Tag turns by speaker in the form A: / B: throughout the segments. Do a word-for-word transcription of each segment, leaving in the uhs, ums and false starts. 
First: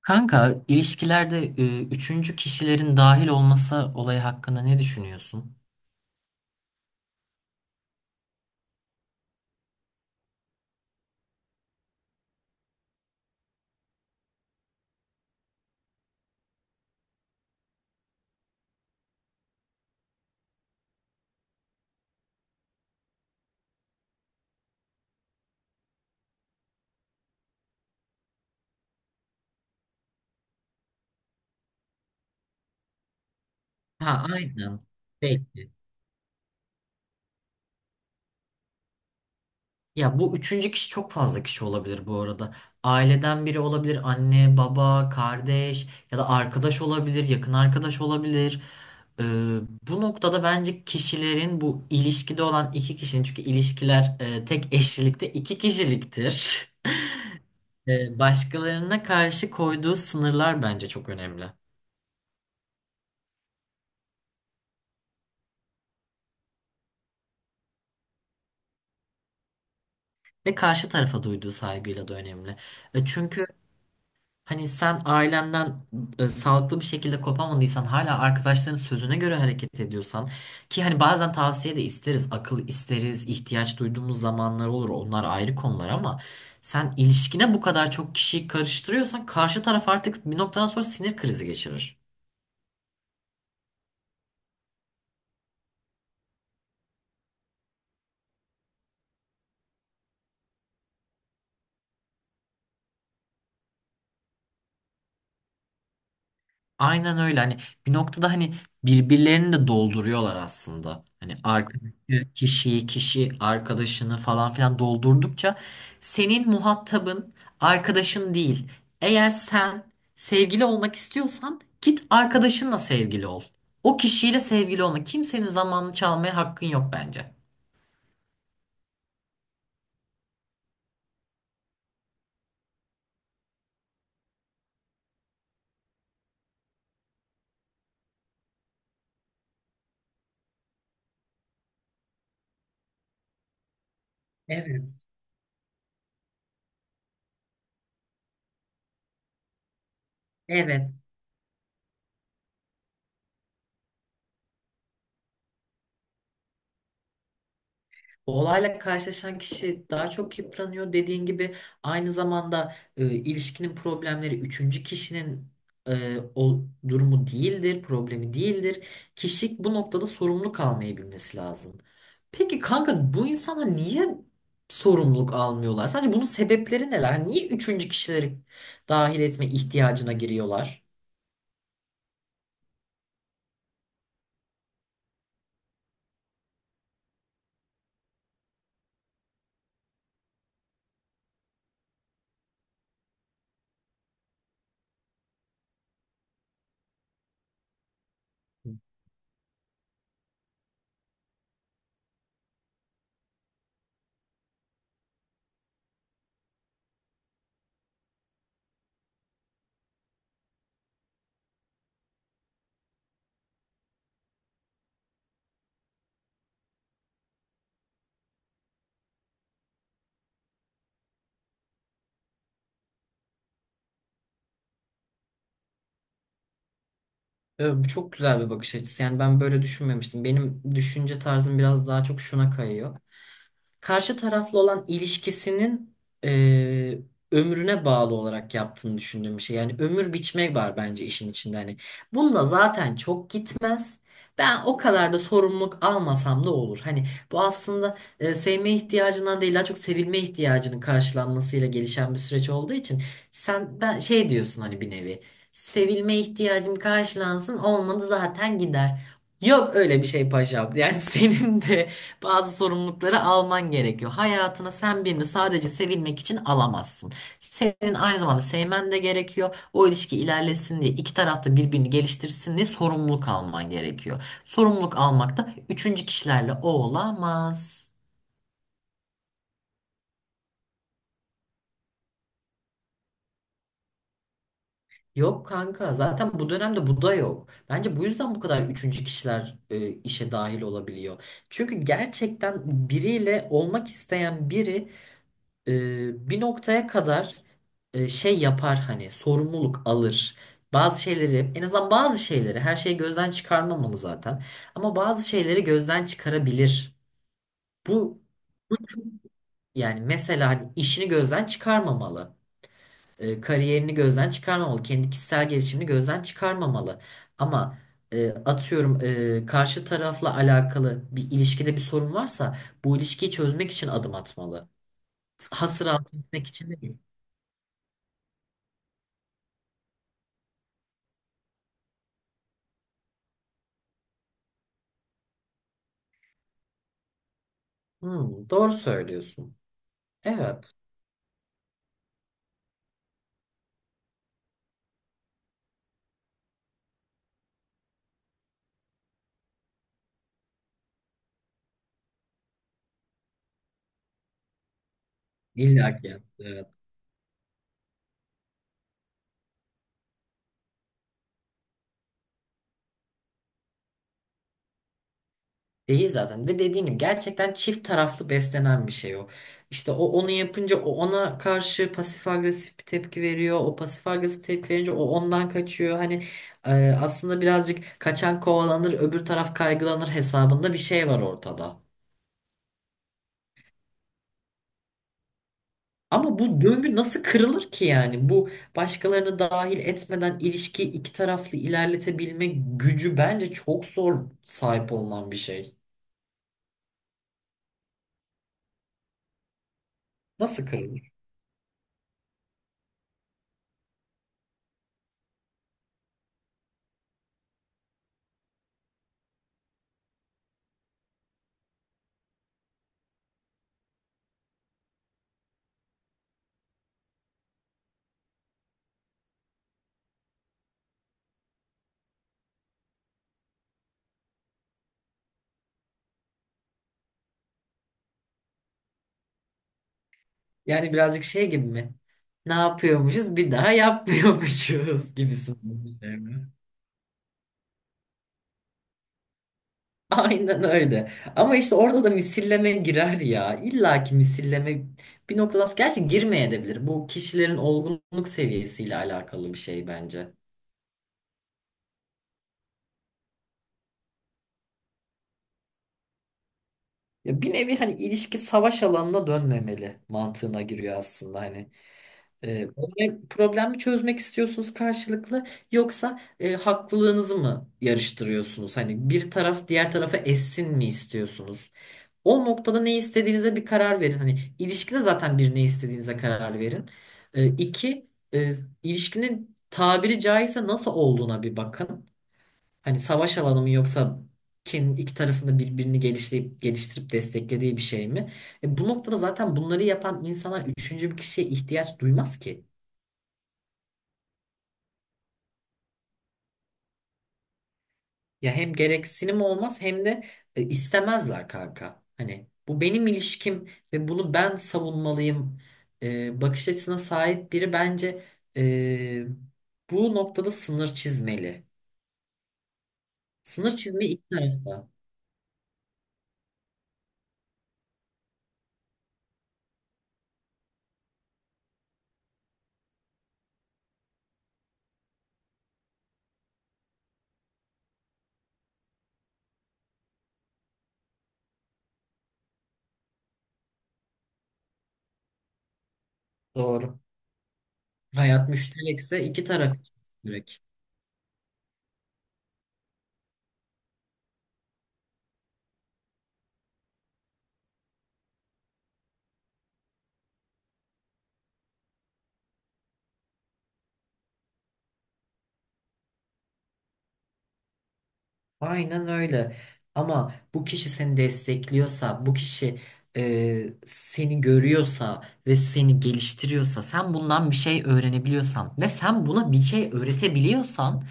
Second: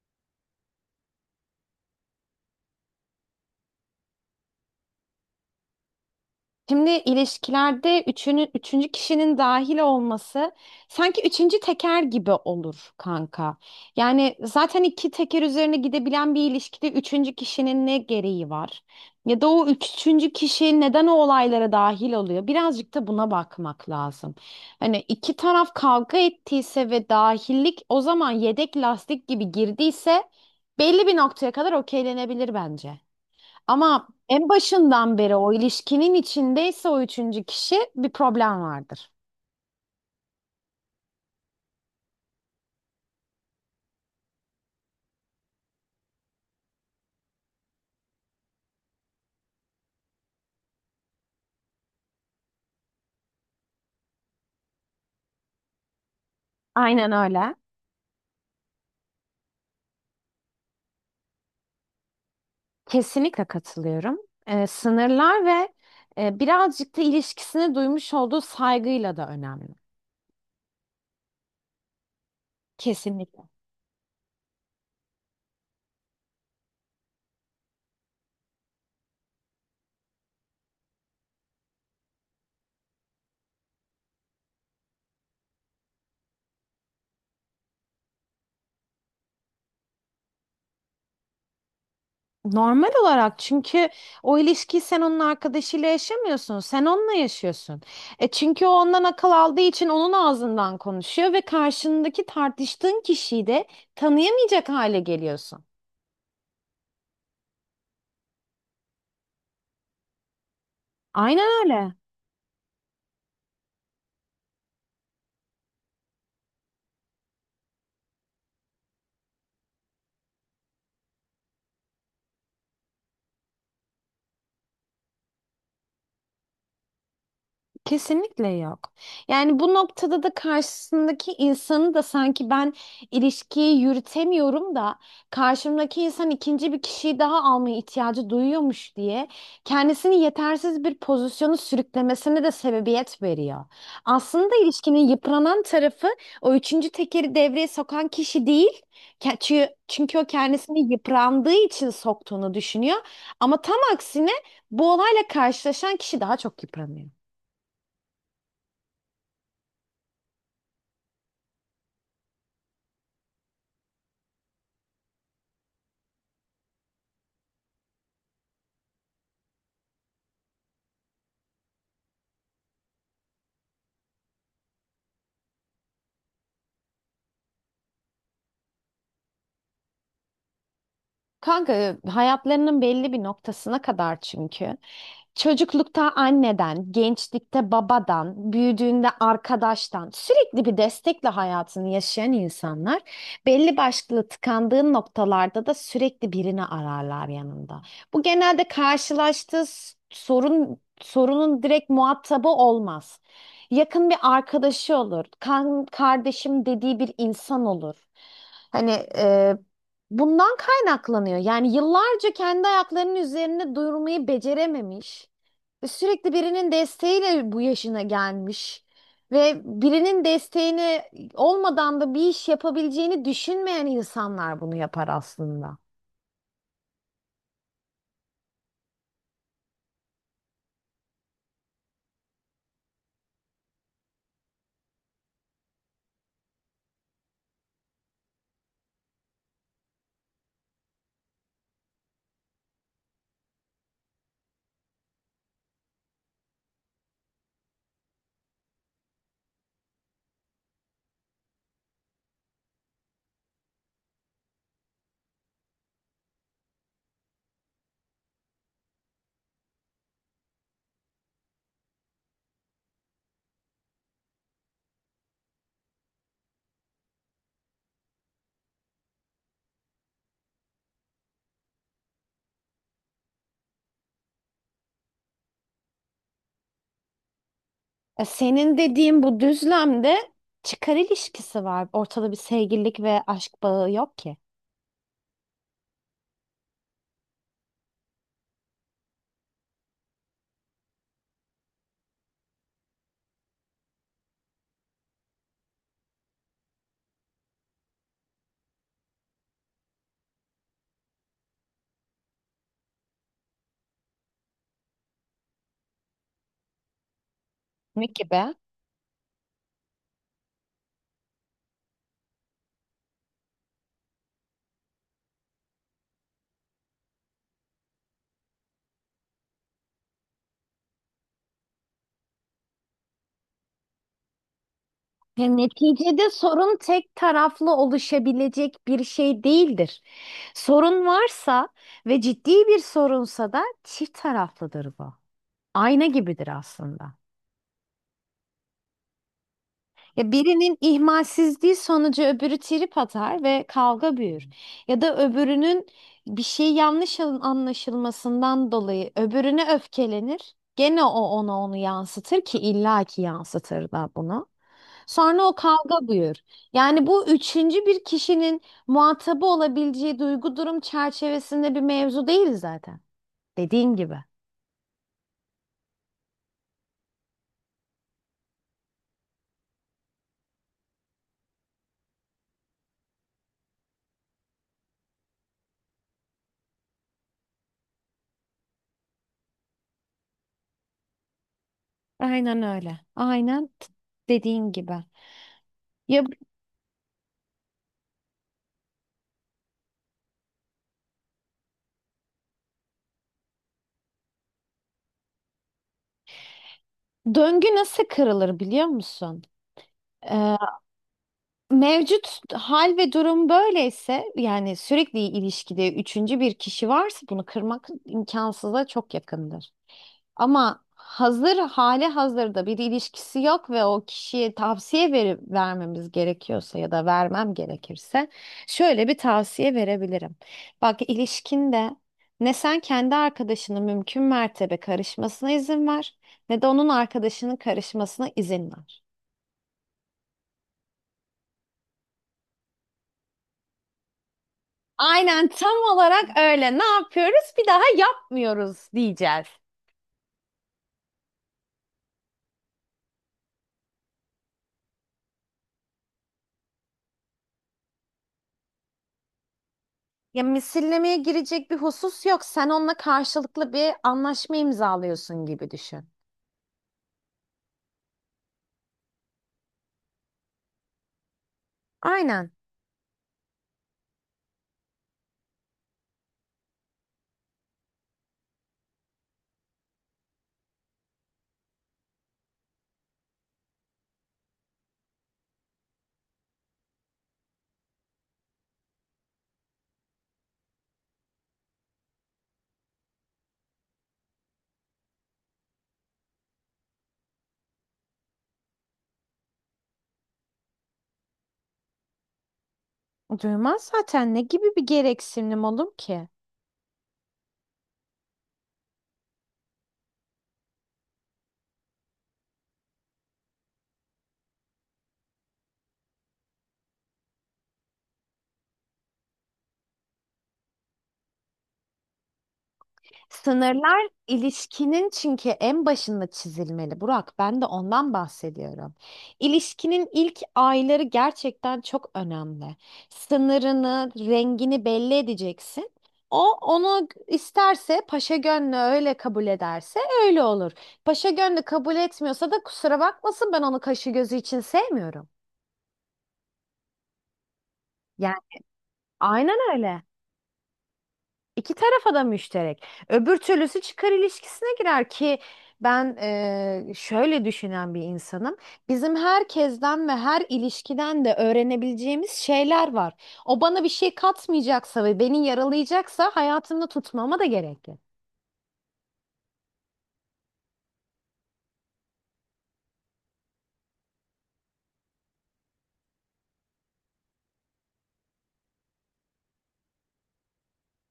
A: Kanka, ilişkilerde e, üçüncü kişilerin dahil olması olayı hakkında ne düşünüyorsun?
B: Şimdi ilişkilerde üçünü, üçüncü kişinin dahil olması sanki üçüncü teker gibi olur kanka. Yani zaten iki teker üzerine gidebilen bir ilişkide üçüncü kişinin ne gereği var? Ya da o üçüncü kişi neden o olaylara dahil oluyor? Birazcık da buna bakmak lazım. Hani iki taraf kavga ettiyse ve dahillik o zaman yedek lastik gibi girdiyse belli bir noktaya kadar okeylenebilir bence. Ama
A: Ha,
B: en
A: aynen.
B: başından beri o
A: Belki.
B: ilişkinin içindeyse o üçüncü kişi bir problem vardır.
A: Ya bu üçüncü kişi çok fazla kişi olabilir bu arada. Aileden biri olabilir, anne, baba, kardeş ya da arkadaş olabilir, yakın arkadaş olabilir. E, Bu noktada bence kişilerin bu ilişkide olan iki kişinin, çünkü ilişkiler e, tek eşlilikte iki kişiliktir.
B: Aynen öyle.
A: E, başkalarına karşı koyduğu sınırlar bence çok önemli.
B: Kesinlikle katılıyorum. Ee, sınırlar ve e, birazcık da ilişkisine duymuş olduğu saygıyla da önemli.
A: Ve karşı tarafa duyduğu saygıyla da önemli. E, Çünkü
B: Kesinlikle.
A: hani sen ailenden e, sağlıklı bir şekilde kopamadıysan, hala arkadaşların sözüne göre hareket ediyorsan, ki hani bazen tavsiye de isteriz, akıl isteriz, ihtiyaç duyduğumuz zamanlar olur. Onlar ayrı konular ama sen ilişkine bu kadar çok kişiyi karıştırıyorsan karşı taraf artık bir noktadan sonra sinir krizi geçirir.
B: Normal olarak çünkü o ilişkiyi sen onun arkadaşıyla yaşamıyorsun. Sen onunla yaşıyorsun. E çünkü o ondan akıl aldığı için onun ağzından konuşuyor ve karşındaki tartıştığın kişiyi de tanıyamayacak hale geliyorsun.
A: Aynen öyle. Hani bir noktada hani birbirlerini de dolduruyorlar aslında. Hani
B: Aynen öyle.
A: arkadaki kişiyi, kişi arkadaşını falan filan doldurdukça senin muhatabın arkadaşın değil. Eğer sen sevgili olmak istiyorsan git arkadaşınla sevgili ol. O kişiyle sevgili olma. Kimsenin zamanını çalmaya hakkın yok bence.
B: Kesinlikle yok. Yani bu noktada da karşısındaki insanı da sanki ben ilişkiyi yürütemiyorum da karşımdaki insan ikinci bir kişiyi daha almaya ihtiyacı duyuyormuş diye kendisini yetersiz bir pozisyonu sürüklemesine de sebebiyet veriyor. Aslında
A: Evet.
B: ilişkinin yıpranan tarafı o üçüncü tekeri devreye sokan kişi değil. Ke- Çünkü, çünkü o
A: Evet.
B: kendisini yıprandığı için soktuğunu düşünüyor. Ama tam aksine bu olayla karşılaşan kişi daha çok yıpranıyor.
A: Olayla karşılaşan kişi daha çok yıpranıyor. Dediğin gibi aynı zamanda e, ilişkinin problemleri üçüncü kişinin e, o durumu değildir, problemi değildir. Kişi bu noktada sorumlu kalmayı bilmesi lazım. Peki kanka bu insanlar niye sorumluluk almıyorlar? Sadece bunun sebepleri neler? Niye üçüncü kişileri dahil etme ihtiyacına giriyorlar?
B: Kanka hayatlarının belli bir noktasına kadar çünkü. Çocuklukta anneden, gençlikte babadan, büyüdüğünde arkadaştan sürekli bir destekle hayatını yaşayan insanlar belli başlı tıkandığı noktalarda da sürekli birini ararlar yanında. Bu genelde karşılaştığı s- sorun sorunun direkt muhatabı olmaz. Yakın bir arkadaşı olur, kan, kardeşim dediği bir insan olur. Hani bundan kaynaklanıyor. Yani yıllarca kendi ayaklarının üzerinde durmayı becerememiş ve sürekli birinin desteğiyle bu yaşına gelmiş ve birinin desteğini olmadan da bir iş yapabileceğini düşünmeyen insanlar bunu yapar aslında.
A: Evet, bu çok güzel bir bakış açısı. Yani ben böyle düşünmemiştim. Benim düşünce tarzım biraz daha çok şuna kayıyor: karşı taraflı olan ilişkisinin eee, ömrüne bağlı olarak yaptığını düşündüğüm bir şey. Yani ömür biçmek var bence işin içinde. Hani bununla zaten çok gitmez. Ben o kadar da sorumluluk almasam da olur. Hani bu aslında e, sevme ihtiyacından değil, daha çok sevilme ihtiyacının karşılanmasıyla gelişen bir süreç olduğu için sen ben şey diyorsun, hani bir nevi sevilme ihtiyacım karşılansın, olmadı zaten gider. Yok öyle bir şey paşam. Yani senin de bazı sorumlulukları alman gerekiyor. Hayatını sen birini sadece sevilmek için alamazsın. Senin aynı zamanda sevmen de gerekiyor. O ilişki ilerlesin diye, iki taraf da birbirini geliştirsin diye sorumluluk alman gerekiyor. Sorumluluk almak da üçüncü kişilerle o olamaz.
B: E, senin dediğin bu düzlemde çıkar ilişkisi var. Ortada bir sevgililik ve aşk bağı yok ki.
A: Yok kanka, zaten bu dönemde bu da yok. Bence bu yüzden bu kadar üçüncü kişiler e, işe dahil olabiliyor. Çünkü gerçekten biriyle olmak isteyen biri e, bir noktaya kadar e, şey yapar, hani sorumluluk alır. Bazı şeyleri, en azından bazı şeyleri, her şeyi gözden çıkarmamalı zaten. Ama bazı şeyleri gözden çıkarabilir.
B: Ne
A: Bu
B: gibi?
A: bu yani mesela hani işini gözden çıkarmamalı. E, kariyerini gözden çıkarmamalı. Kendi kişisel gelişimini gözden çıkarmamalı. Ama e, atıyorum, e, karşı tarafla alakalı bir ilişkide bir sorun varsa bu ilişkiyi çözmek için adım atmalı.
B: Ya
A: Hasır altı
B: neticede
A: etmek için
B: sorun
A: değil.
B: tek taraflı oluşabilecek bir şey değildir. Sorun varsa ve ciddi bir sorunsa da çift taraflıdır bu. Ayna gibidir aslında.
A: Hmm, doğru söylüyorsun.
B: Ya
A: Evet.
B: birinin ihmalsizliği sonucu öbürü trip atar ve kavga büyür. Ya da öbürünün bir şey yanlış an- anlaşılmasından dolayı öbürüne öfkelenir. Gene o ona onu yansıtır ki illaki yansıtır da bunu. Sonra o kavga
A: İlla ki.
B: buyur.
A: Evet.
B: Yani bu üçüncü bir kişinin muhatabı olabileceği duygu durum çerçevesinde bir mevzu değil zaten. Dediğin gibi.
A: Değil zaten. Ve dediğin gibi gerçekten çift taraflı beslenen bir şey o. İşte o onu yapınca o ona karşı pasif agresif bir tepki veriyor. O pasif agresif tepki verince o ondan kaçıyor. Hani e, aslında birazcık kaçan kovalanır, öbür taraf kaygılanır hesabında bir şey var ortada.
B: Aynen öyle. Aynen t- dediğin gibi. Ya
A: Ama bu döngü nasıl kırılır ki yani? Bu, başkalarını dahil etmeden ilişkiyi iki taraflı ilerletebilme gücü bence çok zor sahip olunan bir şey.
B: döngü nasıl kırılır biliyor musun? Ee,
A: Nasıl kırılır?
B: Mevcut hal ve durum böyleyse yani sürekli ilişkide üçüncü bir kişi varsa bunu kırmak imkansıza çok yakındır. Ama hazır hali hazırda bir ilişkisi yok ve o kişiye tavsiye verip vermemiz gerekiyorsa ya da vermem gerekirse şöyle bir tavsiye verebilirim. Bak ilişkinde ne sen kendi arkadaşının mümkün mertebe karışmasına izin ver ne de onun arkadaşının karışmasına izin ver.
A: Yani birazcık şey gibi mi? Ne yapıyormuşuz bir daha yapmıyormuşuz
B: Aynen
A: gibisin.
B: tam
A: Değil
B: olarak
A: mi?
B: öyle. Ne yapıyoruz? Bir daha yapmıyoruz diyeceğiz.
A: Aynen öyle. Ama işte orada da misilleme girer ya. İlla ki misilleme, bir noktadan sonra gerçi girmeyebilir. Bu kişilerin olgunluk seviyesiyle alakalı bir şey bence.
B: Ya misillemeye girecek bir husus yok. Sen onunla karşılıklı bir anlaşma imzalıyorsun gibi düşün.
A: Ya bir nevi hani ilişki savaş alanına dönmemeli mantığına giriyor aslında hani.
B: Aynen.
A: E, problem- problemi çözmek istiyorsunuz karşılıklı, yoksa e, haklılığınızı mı yarıştırıyorsunuz? Hani bir taraf diğer tarafa essin mi istiyorsunuz? O noktada ne istediğinize bir karar verin. Hani ilişkide zaten bir ne istediğinize karar verin. E, iki, e, ilişkinin tabiri caizse nasıl olduğuna bir bakın. Hani savaş alanı mı, yoksa kendi iki tarafında birbirini geliştirip, geliştirip desteklediği bir şey mi? E, bu noktada zaten bunları yapan insanlar üçüncü bir kişiye ihtiyaç duymaz ki.
B: Duymaz zaten, ne gibi bir gereksinim olur ki?
A: Ya hem gereksinim olmaz, hem de e, istemezler kanka. Hani bu benim ilişkim ve bunu ben savunmalıyım e, bakış açısına sahip biri bence e, bu noktada sınır çizmeli. Sınır
B: Sınırlar
A: çizmeyi iki tarafta.
B: ilişkinin çünkü en başında çizilmeli Burak. Ben de ondan bahsediyorum. İlişkinin ilk ayları gerçekten çok önemli. Sınırını, rengini belli edeceksin. O onu isterse paşa gönlü öyle kabul ederse öyle olur. Paşa gönlü kabul etmiyorsa da kusura bakmasın, ben onu kaşı gözü için sevmiyorum.
A: Doğru.
B: Yani
A: Hayat müşterekse iki
B: aynen
A: taraf için
B: öyle.
A: müşterek.
B: İki tarafa da müşterek. Öbür türlüsü çıkar ilişkisine girer ki ben eee, şöyle düşünen bir insanım. Bizim herkesten ve her ilişkiden de öğrenebileceğimiz şeyler var. O bana bir şey katmayacaksa ve beni yaralayacaksa hayatımda tutmama da gerek yok.
A: Aynen öyle. Ama bu kişi seni destekliyorsa, bu kişi e, seni görüyorsa ve seni geliştiriyorsa, sen bundan bir şey öğrenebiliyorsan ve sen buna bir şey öğretebiliyorsan,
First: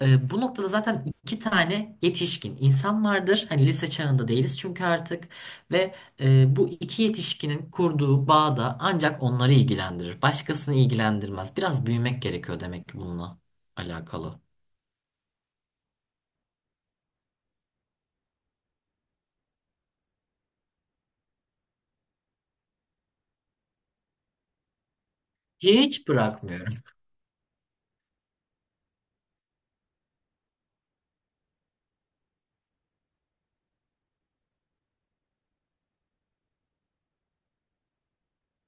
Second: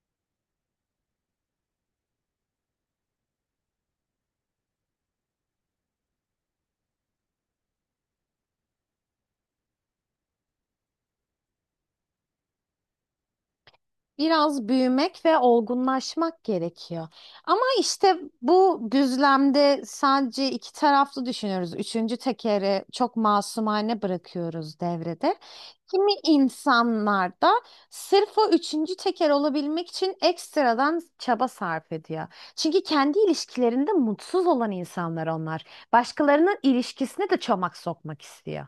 A: e, bu noktada zaten iki tane yetişkin insan vardır. Hani lise çağında değiliz çünkü artık. Ve e, bu iki yetişkinin kurduğu bağ da ancak onları ilgilendirir. Başkasını ilgilendirmez. Biraz büyümek gerekiyor demek ki bununla alakalı.
B: Biraz büyümek ve olgunlaşmak gerekiyor. Ama işte bu düzlemde sadece iki taraflı düşünüyoruz. Üçüncü tekeri çok masumane bırakıyoruz devrede.
A: Hiç
B: Kimi
A: bırakmıyorum.
B: insanlar da sırf o üçüncü teker olabilmek için ekstradan çaba sarf ediyor. Çünkü kendi ilişkilerinde mutsuz olan insanlar onlar. Başkalarının ilişkisine de çomak sokmak istiyor.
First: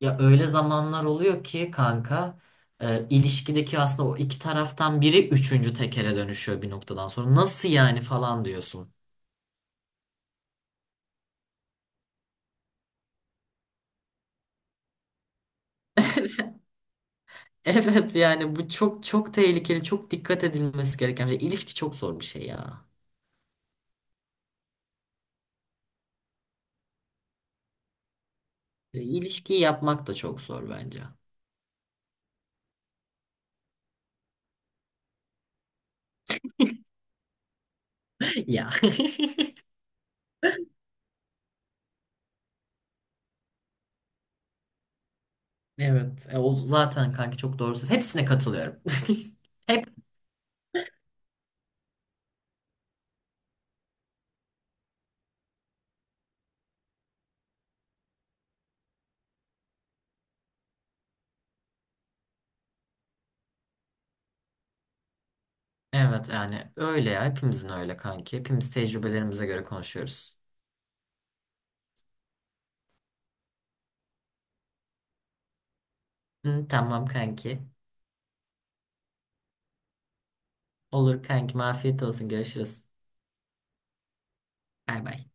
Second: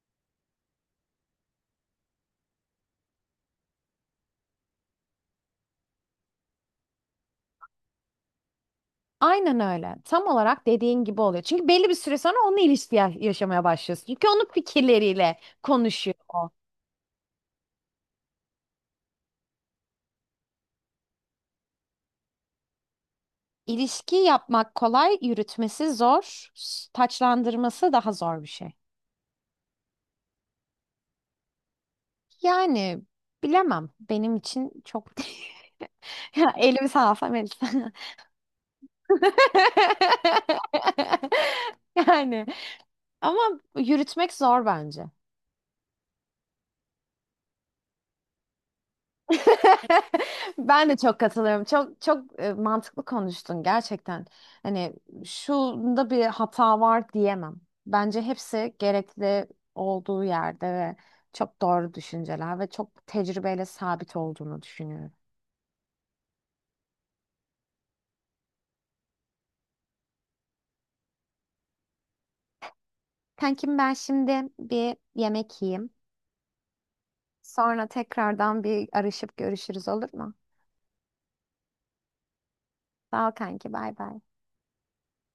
A: Ya öyle zamanlar oluyor ki kanka, e, ilişkideki aslında o iki taraftan biri üçüncü tekere dönüşüyor bir noktadan sonra. Nasıl yani falan diyorsun.
B: Aynen öyle. Tam olarak dediğin gibi oluyor. Çünkü belli bir süre sonra onunla ilişki ya- yaşamaya başlıyorsun. Çünkü onun fikirleriyle konuşuyor o.
A: Evet yani bu çok çok tehlikeli, çok dikkat edilmesi gereken bir şey. İlişki çok zor bir şey ya.
B: İlişki yapmak kolay, yürütmesi zor, s- taçlandırması daha zor bir şey.
A: E, İlişkiyi yapmak da çok zor bence.
B: Yani bilemem. Benim için çok... Ya elim sağ Melisa.
A: Ya.
B: Yani ama yürütmek zor bence.
A: Evet, e, o zaten kanka çok doğru söylüyorsun. Hepsine katılıyorum. Hep
B: Ben de çok katılıyorum. Çok çok e, mantıklı konuştun gerçekten. Hani şunda bir hata var diyemem. Bence hepsi gerekli olduğu yerde ve çok doğru düşünceler ve çok tecrübeyle sabit olduğunu düşünüyorum.
A: evet yani, öyle ya, hepimizin öyle kanki. Hepimiz tecrübelerimize göre konuşuyoruz.
B: Kankim ben şimdi bir yemek yiyeyim.
A: Hı, tamam kanki.
B: Sonra tekrardan bir arışıp görüşürüz olur mu?
A: Olur kankim, afiyet olsun, görüşürüz.
B: Sağ ol kanki bay bay.
A: Bay bay.